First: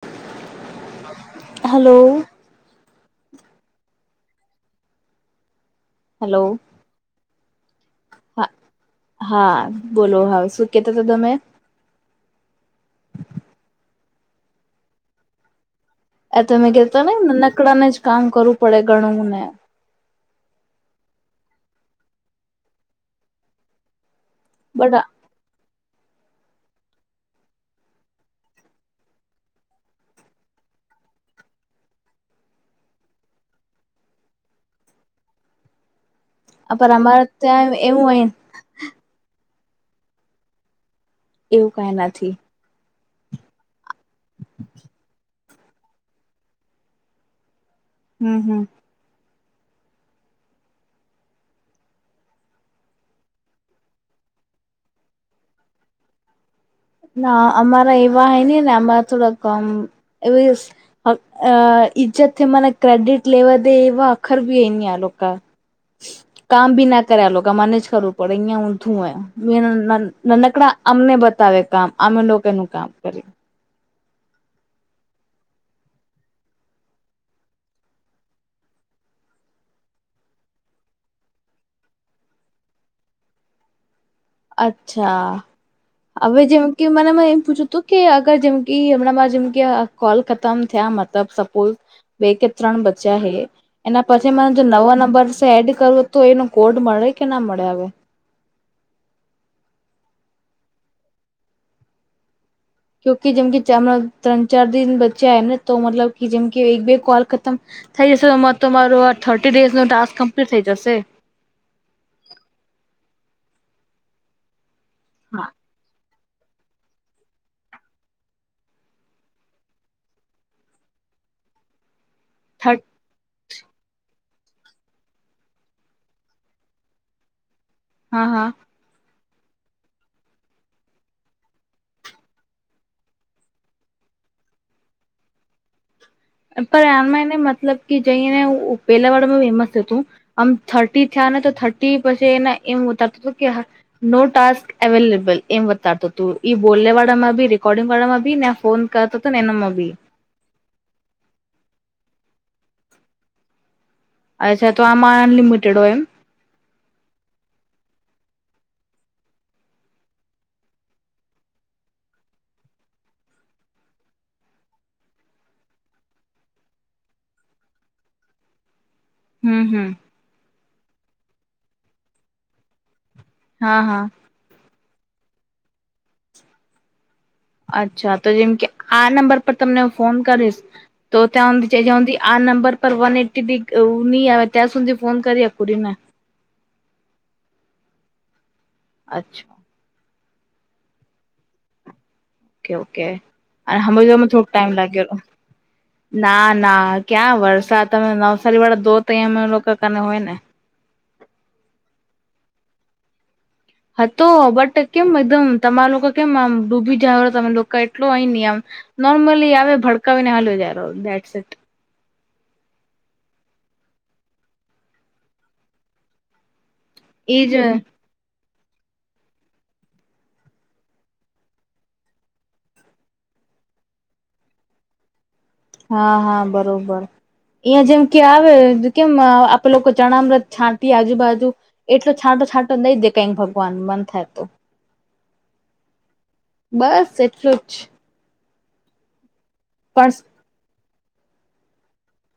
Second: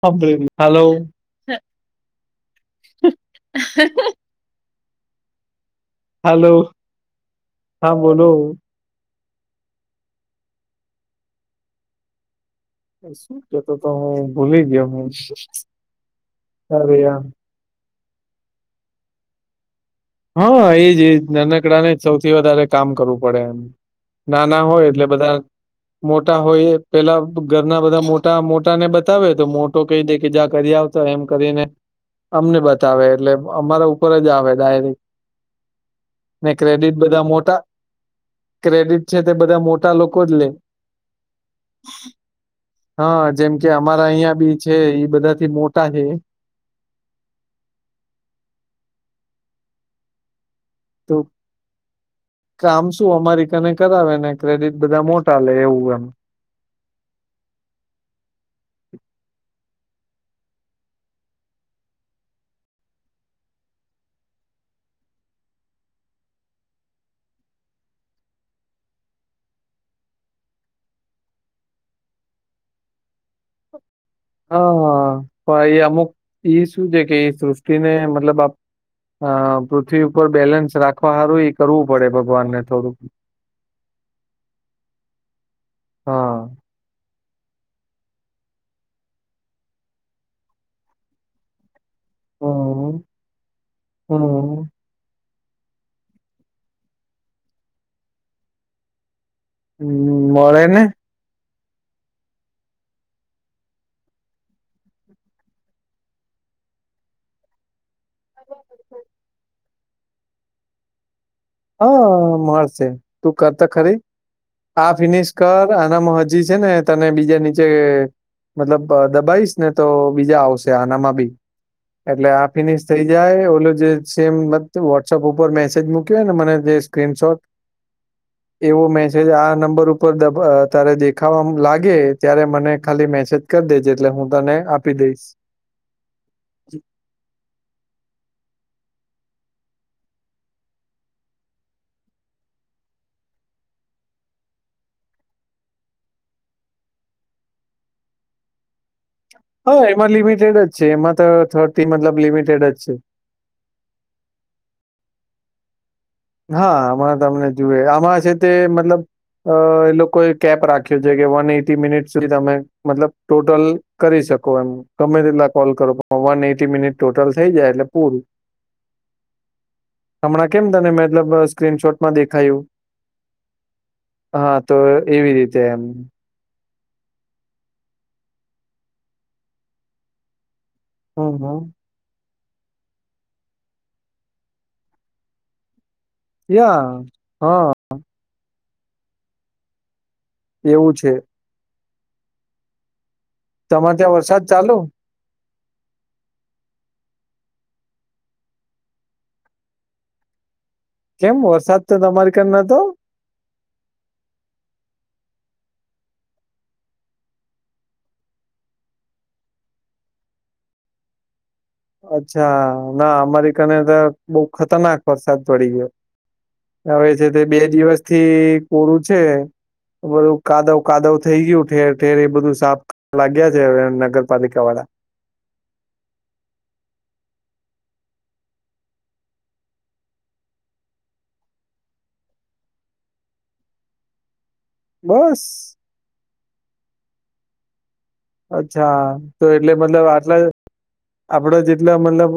[inaudible] Hello hello [unintelligible] હાલો hello હા બોલો હા. હા બોલો હા શું કેતા તા તમે? શું કેતો તો હું ભૂલી ગયો હું. એ તમે અરે કેતા ને યાર ને નાનકડા ને જ કામ કરવું પડે ઘણું ને. હા એજ એજ નાનકડા ને જ સૌથી વધારે કામ કરવું પડે એમ. નાના હોય એટલે બટ બધા મોટા હોય એ પેલા ઘરના બધા મોટા મોટાને બતાવે તો મોટો કઈ દે કે જા કરી આવ તો એમ કરીને અમને બતાવે એટલે અમારા ઉપર જ આવે ડાયરેક. ને પર ક્રેડિટ અમારે બધા મોટા, ત્યાં એવું હોય ક્રેડિટ છે તે બધા મોટા લોકો જ લે. એવું કઈ નથી. હા જેમ કે અમારા અહિયાં બી છે એ બધાથી મોટા છે. હમ હમ. તો કામ શું અમારી કને કરાવે ને ક્રેડિટ બધા મોટા લે એવું એમ. ના અમારા એવા હે ની ને અમારા [unintelligible] અ ઈજ્જત થી મને ક્રેડિટ લેવા દે એવા [unintelligible] બી એની આ લોકા. કામ ભી ના કરે આ લોકો મને જ કરવું પડે અહિયાં ઊંધું હે. મે નાન નાનકડા અમને બતાવે કામ અમે લોકોનું કામ કરી. હા પણ એ અમુક ઈ શું છે કે એ સૃષ્ટિને મતલબ આપ અ પૃથ્વી ઉપર બેલેન્સ રાખવા સારું ઈ કરવું પડે ભગવાનને થોડુંક. અચ્છા અવે હા જેમ કે મને એમા એમ પૂછ્યું હતું કે અગર જેમ કે હમણાં મારે જેમ કે અ કોલ ખતમ થયા મતલબ સપોઝ બે કે ત્રણ હમ બચ્યા હે એના પછી મને હમ જો નવા નંબર સેડ કરવો તો એનો કોડ મળે કે ના મળે અવે. હમ મળે ને. તો કે જેમ કે [unintelligible] ત્રણ ચાર દિન બચ્ચા એમ ને તો મતલબ કે જેમ કે એક બે કોલ ખતમ થઈ જશે [unintelligible] તો મારો આ થર્ટી ડેઝનો ટાસ્ક કમ્પ્લીટ થઈ જશે. હા મળશે તું કર તો ખરી. આ ફિનિશ હા કર આનામાં હજી છે ને તને બીજા નીચે મતલબ દબાઈશ ને તો બીજા આવશે આનામાં બી એટલે આ થર્ટ ફિનિશ થઇ જાય ઓલો જે સેમ મત વોટ્સઅપ ઉપર મેસેજ મૂક કે ને મને જે સ્ક્રીનશોટ હા હા. એવો મેસેજ આ નંબર ઉપર દબ તારે દેખાવા લાગે ત્યારે મને ખાલી મેસેજ કર દેજે એટલે હું તને આપી દઈશ. પણ આનમાં એને મતલબ કે જઈને ઉઉપેલા વાડામાં ફેમસ હતું. આમ થર્ટી થયા ને તો થર્ટી પછી એને એમ ઉતારતું [unintelligible] કે નો ટાસ્ક અવેલેબલ એમ બતાતું તું ઈ બોલને વાળા માં બી રેકોર્ડિંગ વાળામાં બી ને ફોન કરતો હતો ને એનામાં હા બી એમાં લિમિટેડ જ છે એમાં તો થર્ટી મતલબ લિમિટેડ જ છે. અચ્છા તો આમાં અનલિમિટેડ હોય એમ. હા આમાં તમને જુવે આમાં છે તે મતલબ અ એ લોકોએ કેપ રાખ્યો છે કે વન એટી મિનિટ સુધી તમે મતલબ ટોટલ કરી શકો એમ ગમે તેટલા કોલ કરો પણ વન એઈટી મિનિટ ટોટલ થઈ જાય એટલે પૂરું. હમ હમ. હમણાં કેમ તને મતલબ સ્ક્રીનશોટમાં દેખાયું. હા હા. હા તો એવી રીતે એમ. અચ્છા તો જેમ કે આ નંબર પર તમને હું ફોન કરીશ તો હમ હમ ત્યાં [unintelligible] આ નંબર પર વન એટી બી નહી આવે ત્યાં સુધી ફોન કરી હકુ રીતન યા હા. અચ્છ એવું છે. ઓકે ઓકે અને તમારે હમાં ત્યાં થોડોક વરસાદ ટાઈમ ચાલુ લાગ્યો ના ના ક્યાં વરસાદ તમે નવસારી વાળા દો તય અમે લોકોને કન હોય ને. કેમ વરસાદ તો તમારી કન નતો હતો બટ કેમ એકદમ તમારા લોકો કેમ આમ ડૂબી જાય તમે લોકો એટલો અય ની અમ નોરમલી આવે ભડકાવીને હલ્યોજાય [unintelligible] સટ. અચ્છા ના અમારી કને તો બવ ખતરનાક વરસાદ પડી ગયો. હવે છે તે ઈટ એજ બે દિવસ થી કોરું છે બધું કાદવ કાદવ થઈ ગયું ઠેર ઠેર એ બધું સાફ લાગ્યા છે હવે નગરપાલિકા વાળા. હા હા બરોબર. અહંયા જેમ કે આવે કેમ આપે લોકો ચણ મ્રત છાંટી આજુબાજુ એટલો છાંટો છાંટો દઈ દે કઈક ભગવાન મન થાય તો બસ. બસ એટલું જ. અચ્છા તો એટલે મતલબ આટલા [inaudible] આપડો જેટલા મતલબ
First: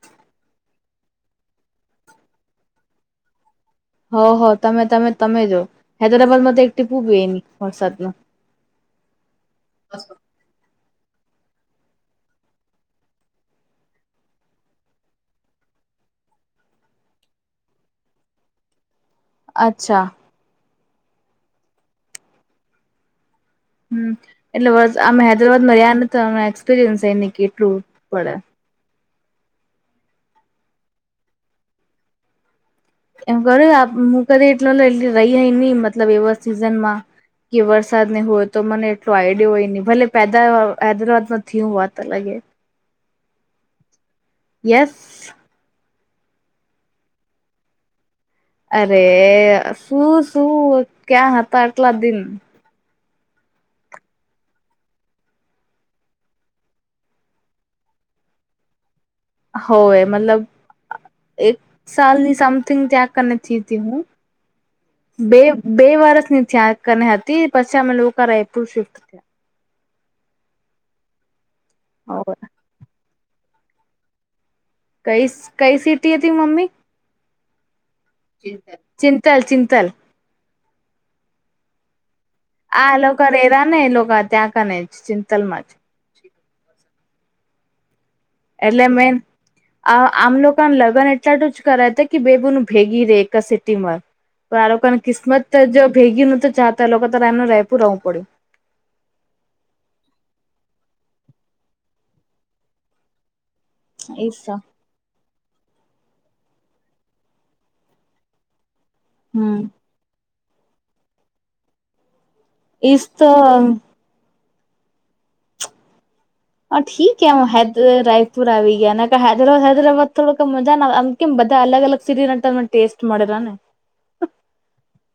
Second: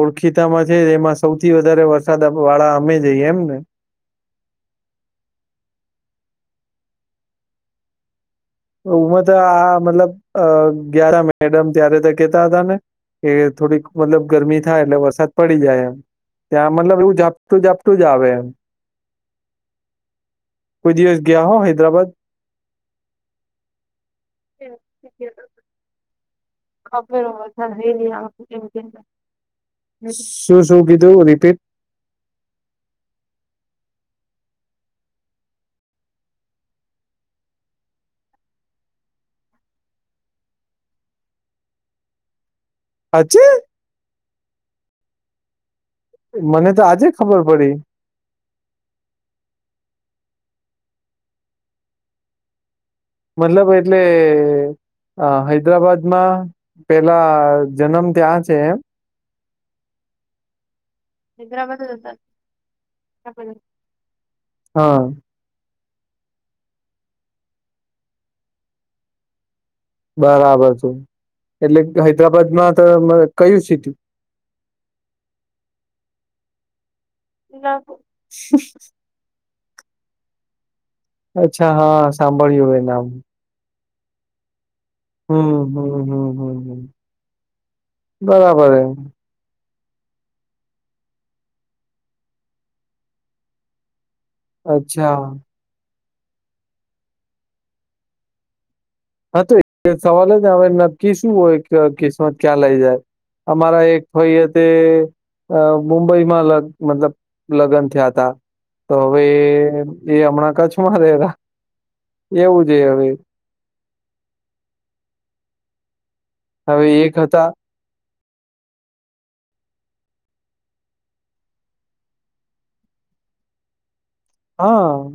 ઓળખીતામાં છે એમાં સૌથી વધારે વરસાદ વાળા અમે જઈએ એમને. હ હ તમે તમે તમે જો હૈદરાબાદ માં તો એક ટીપૂ બી ની વરસાદમાં. [unintelligible] આ મતલબ [unintelligible] ત્યારે તો કેતા હતા ને. કે થોડીક મતલબ ગરમી થાય એટલે વરસાદ પડી જાય એમ. ત્યાં મતલબ એવું ઝાપટુ ઝાપટુ જ આવે એમ. અચ્છા. કોય દિવસ ગયા સો હૈદરાબાદ. હમ એટલે વર્સ અમે હૈદરાબાદ માં રહ્યા નતા [unintelligible] [unintelligible] શું શું કીધું રિપીટ. એમ કર્યું હું કને એટલો લઈજવ અયા આઈન ની મતલબ એવોર્ડ સિઝન માં. કે વરસાદ ને હોય તો મને એટલોું આઈડયો હોય નહી ભલે [unintelligible] માંથી હું વાત અ લાગે. હજી. યસ. મને તો આજે ખબર પડી. અરે શું શું ક્યાં હતા આટલા દિન. મતલબ એટલે અ હૈદરાબાદમાં પેલા જનમ ત્યાં છે એમ. હોવે મતલબ એક સાલની સમથિંગ ત્યાં કન જ જેતી હું હા બે બે વરષ ની ત્યાં કન હતી પછી અમે લોકો રાયપુર શિફ્ટ થયા બરાબર છે એટલે થયા હૈદરાબાદમાં તો કયું સીટ કઈ કઈ સીટ હતી મમ્મી. [unintelligible] ચિંંતલ ચિંંતન. અચ્છા હા. સાભળ્યું આ લોકો રેરા ને એ લોકો ત્યાં કને. જ હમ્મ ચિંતલમાં જ હમ્મ હમ્મ હમ્મ હમ્મ એલે મે આ આમ લોકોને લગ્ન એટલા માટે જ કરાય ત કે બે બેનું ભેગી રહેે એક સંગાથે સિટીમાં તો આ લોકોને અચ્છા કિસ્મત તો જો ભેગી ન તો ચાતા લોકો તો એનું [unintelligible] રહેવું પડ્યું. હા તો સવાલ જને જેને કે નક્કી શું હોય કિસ્મત ક્યાં લઈ જાય. અમારા એક ફાઈ એસા તે અ મુંબઈમાં મતલબ લગ્ન થયા તા તો હવે હમ એ હમણાં કચ્છમાં રહેતા. એજ તો. હ હવે એક ઠીક એ હ હતા હૈદ રાયપુર આવી ગયા ને હૈદરા હૈદરાબાદ થોડોક મજા ના આવે, આમ કેમ બધા અલગ અલગ સિટી ટેસ્ટ મળેલા ને હા.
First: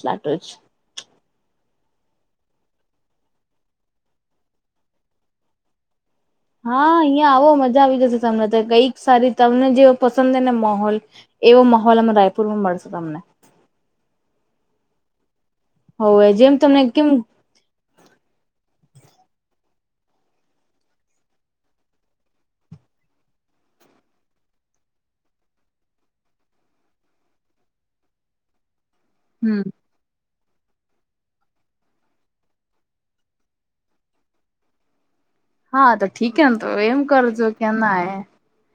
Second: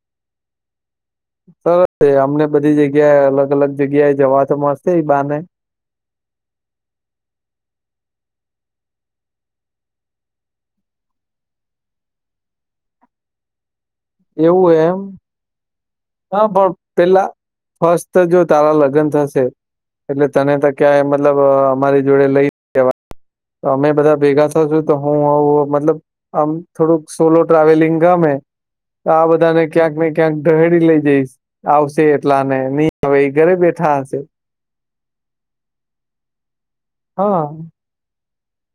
સાચો જ. સરસ અમને બધી જગ્યાએ અલગ જગ્યાએ જવા તો મળશે એ બહાને હા અહિયાં આવો મજા આવી જશે તમને તો કઈક સારી તમને જેવો પસંદ છે ને માહોલ એવો માહોલ એ રાયપુરમાં મળશે તમને. એવુ હોય એમ. હવે હા જેમ પણ તમને કેમ પેલા ફસ્ટ જો તારા લગ્ન થશે એટલે તને તો ક્યાંય મતલબ અમારી જોડે લઈ લેવા અમે બધા ભેગા થાશુ તો હું આવું મતલબ આમ થોડુંક સોલો ટ્રાવેલિંગ ગમે તો આ હમ બધાને ક્યાંક ને ક્યાંક દહેડી લઈ જઈશ, આવશે એટલાને નહી હવે ઘરે બેઠા હશે. હા તો ઠીેકે ને તો એમ હા કરજો કેમા ના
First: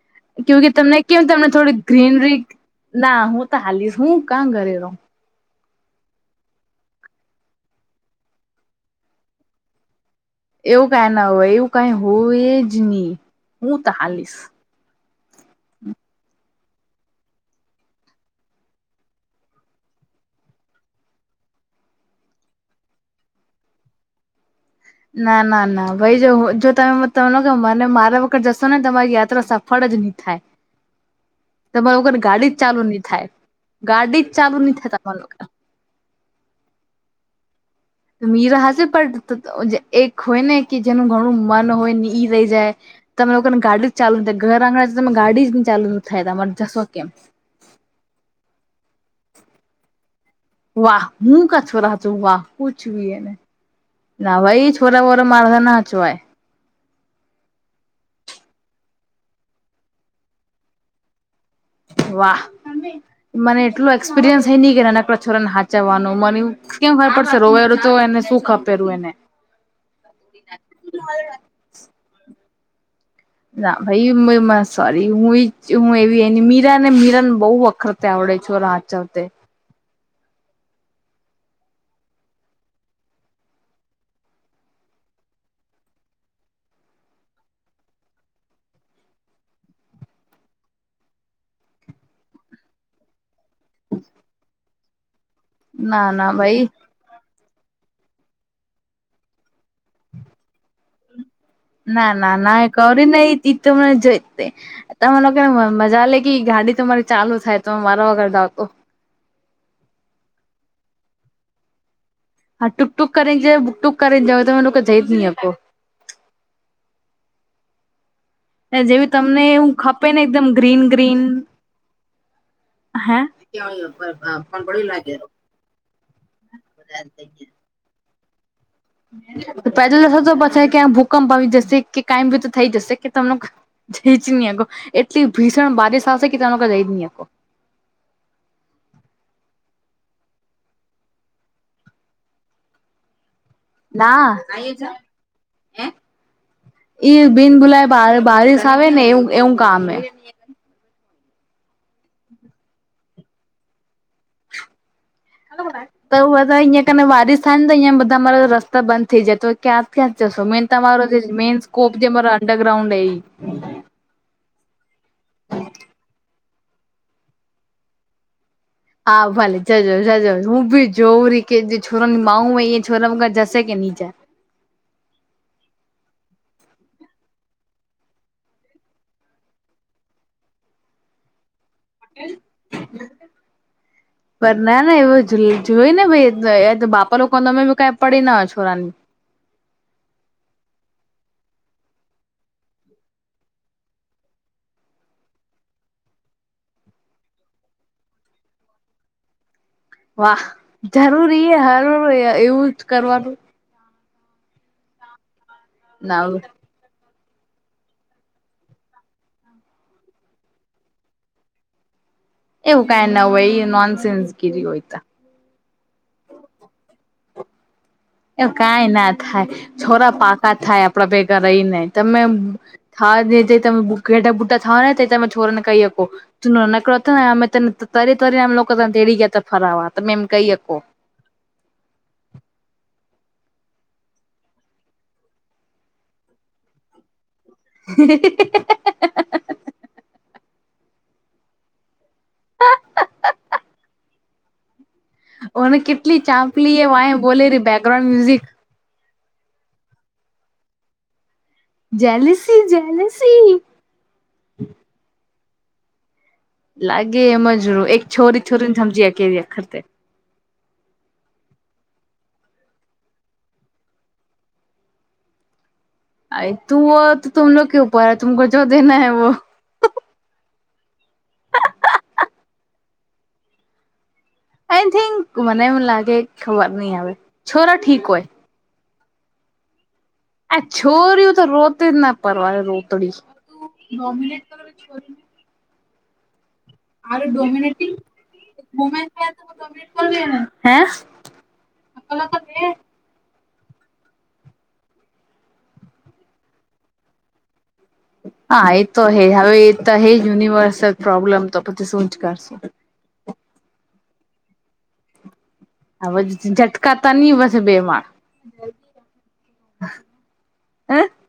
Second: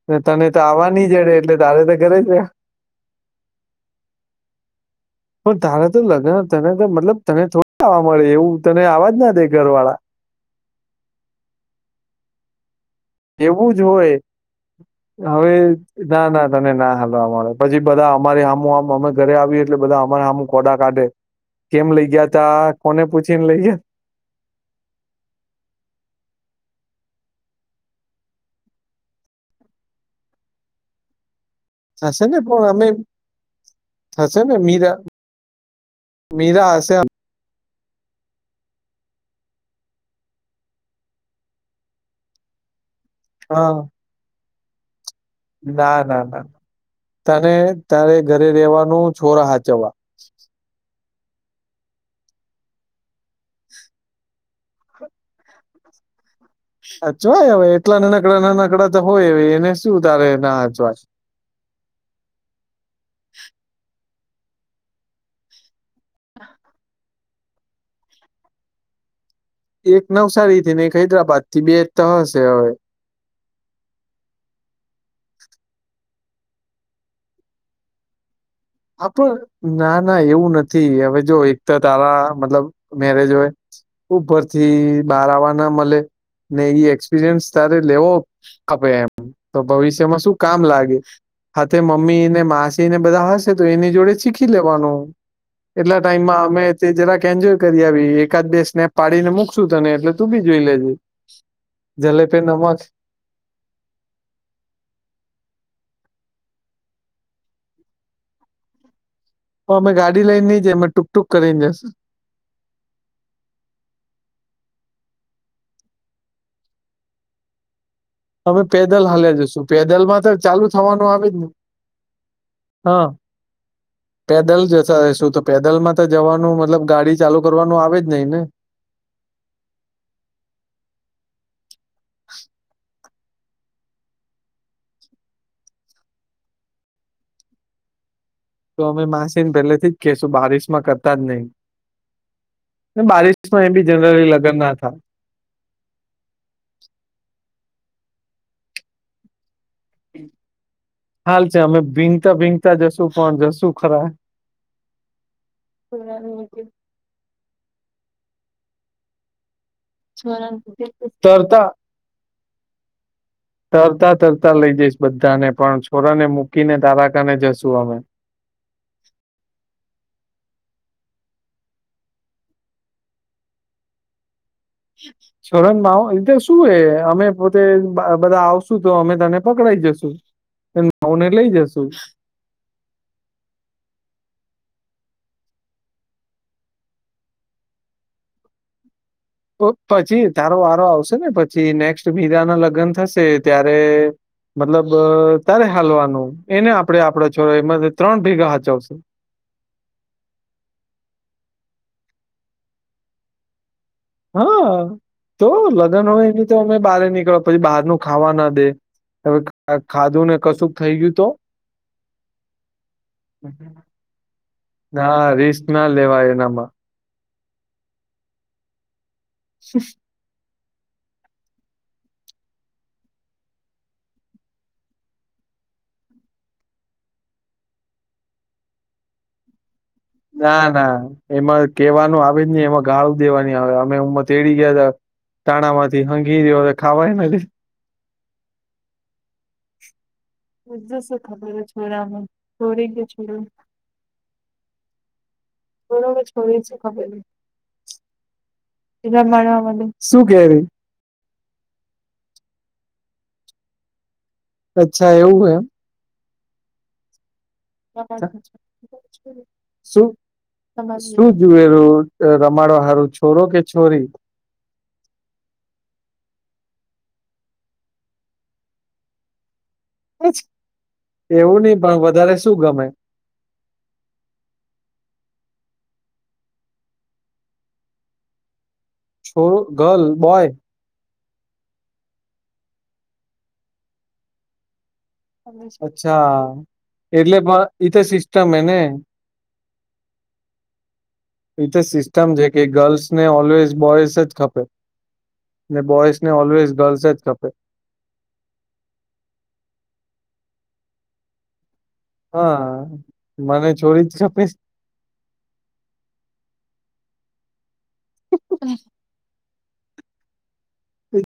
ને તને તો કેું કે આવવા તમને નહી કેમ જડે તમને એટલે થોડી તારે તો ઘરે જ ગ્રીનરી રે ના હું તો હાલીશ હું કા ઘરે રહો. પણ તારે લગ્ન તને તો મતલબ તને થોડું આવા દે તને થોડું આવા દે ઘરવાળા એવું કઈ ના હોય, એવું કઈ હોય જ નહી. એવું જ હું તો હોય. હાલીશ હવે ના ના તને ના હલવા મળે પછી બધા અમારી આમું આમ અમે ઘરે આવી એટલે બધા અમારે આમુ ધોડા કાઢે કેમ લઇ ગયા તા કોને પૂછી ને લઇ ગયા ના ના ના ભાઈ જો જો તમે ત મને મારા વખત જશો ને તમારી યાત્રા સફળ જ નહી. થાય. તમારા લોકોને થશે ને ગાડી જ પણ અમે ચાલુ નહી થાય, ગાડી જ થશે ને ચાલુ નહી થાય મીરા તમારા લોકો ના. મીરા હશે મીરા હશે, પણ એક હોય ને કે જેનું ઘણું મન હોય ને ઈ રહી જાય તમે લોકો ને હા ગાડી જ ચાલુ ન થાય ઘરઆંગણા માં તમે લોકોની ગાડી જ ને ચાલુ ના થાય ના ના તમારે જશો કેમ? તારે ઘરે રેવાનું છોરા હાચવવા. વાહ હું કા છોરા સાચવવું, વાહ કુછ વી એને. ના ભાઈ છોરા વોરા મારા થી ના હચવાય. સાચવાય હવે એટલા નાનકડા નાનકડા તો હોય એને શું તારે ના સાચવાશે. વાહ મને એટલું એક્સપિરિયન્સ થય નહિ કે નાનકડા છોરાને હા ચવાનું મને કેમ ખબર પડશે કે રોવે તો એને સુ ખપેલું એને એક નવસારી થી એક હૈદરાબાદ થી બે ત્રણ હશે હવે ના ભાઈ સોરી હું હું એવી મીરા ને મીરાને બહુ વક્રતા આવડે છોડાનું હા પણ ના ના એવું નથી હવે જો એક તો તારા મતલબ મેરેજ હોય ઉપરથી બહાર આવવા ના મલે ને એ એક્સપિરિયન્સ તારે લેવો આપે એમ તો ભવિષ્યમાં શું કામ લાગે હાથે મમ્મી ને માસી ને બધા [unintelligible] તો એની જોડે શીખી લેવાનું એટલા ના ના ટાઈમમાં અમે ભાઈ તે જરાક એન્જોય કરી આવી એકાદ બે સ્નેપ પાડીને મૂકશું તને એટલે તું બી જોઈ લેજે. ના ના જલેબી ના ના [unintelligible] નમક [unintelligible] ગાડી તમારી ચાલુ થાય તો મારા વગર [unintelligible] તો અમે ગાડી લઈને નઈ જીએ અમે ટૂક ટુંક કરીને જશે હા ટૂક ટુક કરીને જય બુક ટુક કરી ને જવ તમે લોકો જઈ જ ની હકો અમે પેદલ જેવી હાલ્યા તમને જશું હું ખપે ને પેદલમાં તો એકદમ ચાલુ ગ્રીન થવાનું ગ્રીન આવે જ ને હા હે પેદલ જતા શું તો પેદલ માં તો જવાનું મતલબ ગાડી ચાલુ કરવાનું નો આવે જ નહી ને. પેદલ જશે તો પછી ક્યાં ભૂકંપ આવી જશે કે [unintelligible] થઈ જશે કે તમને [unintelligible] એટલી ભીષણ બારીશ આવશે [unintelligible] તો અમે માસીને પહેલેથી જ કેશું બારિશ માં કરતા જ નહી બારિશ માં એ બી જનરલી ના લગન [unintelligible] ઈ બિન બુલાઈ બારિશ આવે ને એવું એવું કામ હે હાલ છે અમે ભીંગતા ભીંગતા જશુ પણ જશું ખરા. તો બધા [unintelligible] બારિશ થાય ને અયા બધા [unintelligible] રસ્તા બંધ થઇ જાય તો ત્યાં ત્યાંજ જશો મેન તમારો જે મેન તરતા સ્કોપ જે મારો અંડરગ્રાઉન્ડ એ તરતા તરતા લઈ જઈશ બધા ને પણ છોરાને મૂકીને તારાકાને જશું અમે. હા ભલે જજો જજો હું ભી જોવું [unintelligible] [inaudible] [unintelligible] અમે પોતે બધા આવશુ તો અમે તને પકડાઈ જશુ. [unintelligible] લઈ જશુ [inaudible] [unintelligible] કઈ પડી ના હોય છોરાની. તો પછી તારો વારો આવશે ને પછી નેક્સ્ટ મીરા ના લગ્ન થશે ત્યારે મતલબ તારે હાલવાનું એને આપડે આપડા છોરા એમાં ત્રણ ભેગા હાચવશું. વાહ જરૂરી એ એવું જ કરવાનું. હા તો લગન ના હોય એની તો અમે [unintelligible] પછી બહાર નું ખાવા ના દે હવે ખાધું ને કશું થઈ ગયું તો. એવું કાઈ ના હોય નોન સેન્સ કે જે હોય તો હા રિસ્ક ના લેવાય એનામાં. એ કઈ ના થાય છોરા પાકા થાય આપડા ભેગા રહીને તમે [unintelligible] તે તમે છોરો ને કહી હકો. [unintelligible] તેડી ગયા તા ફરાવા તમે કહી ના હકો ના એમાં કેવાનું આવે જ નહી એમાં ગાળું દેવાની આવે અમે [unintelligible] તેડી ગયા તા. તાણા માંથી [unintelligible] ખાવાય નથી. [inaudible] [unintelligible] [unintelligible] બેકગ્રાઉન્ડ મ્યુઝિક રમાડવા મંડે શું કે એરી. Jealousy jealousy. અચ્છા એવું હે એમ. લાગે એમજ એક છોરી છોરીને જ સમજી શકે એવખતે શું શું જોયે [unintelligible] રમાડવા હારું છોરો કે છોરી? અ તું તો તુમલો કે ઉપર તુમ જો દેના હૈ વો એવું નય પણ વધારે શું ગમે? આઈ થિંક મને એમ લાગે ખબર નહીં હવે. છોરા ઠીક હોય. છોરું ગર્લ બોય છોરીયું તો રોતે જ ના પરવા રોતડી. અચ્છા. એટલે પણ ઈ તો સિસ્ટમ એને હે? એ તો સિસ્ટમ છે કે ગર્લ્સ ને ઓલવેઝ બોયઝ જ ખપે. ને બોયઝ ને ઓલવેઝ ગર્લ્સ જ ખપે. હા એ તો હે. હવે એ તો હે જ યુનિવર્સલ પ્રોબ્લેમ. તો પછી શું. જ કરશું હા. મને છોરી જ ખપે છ. હવે ઝટકાતા ની પસી બે માળ. [inaudible]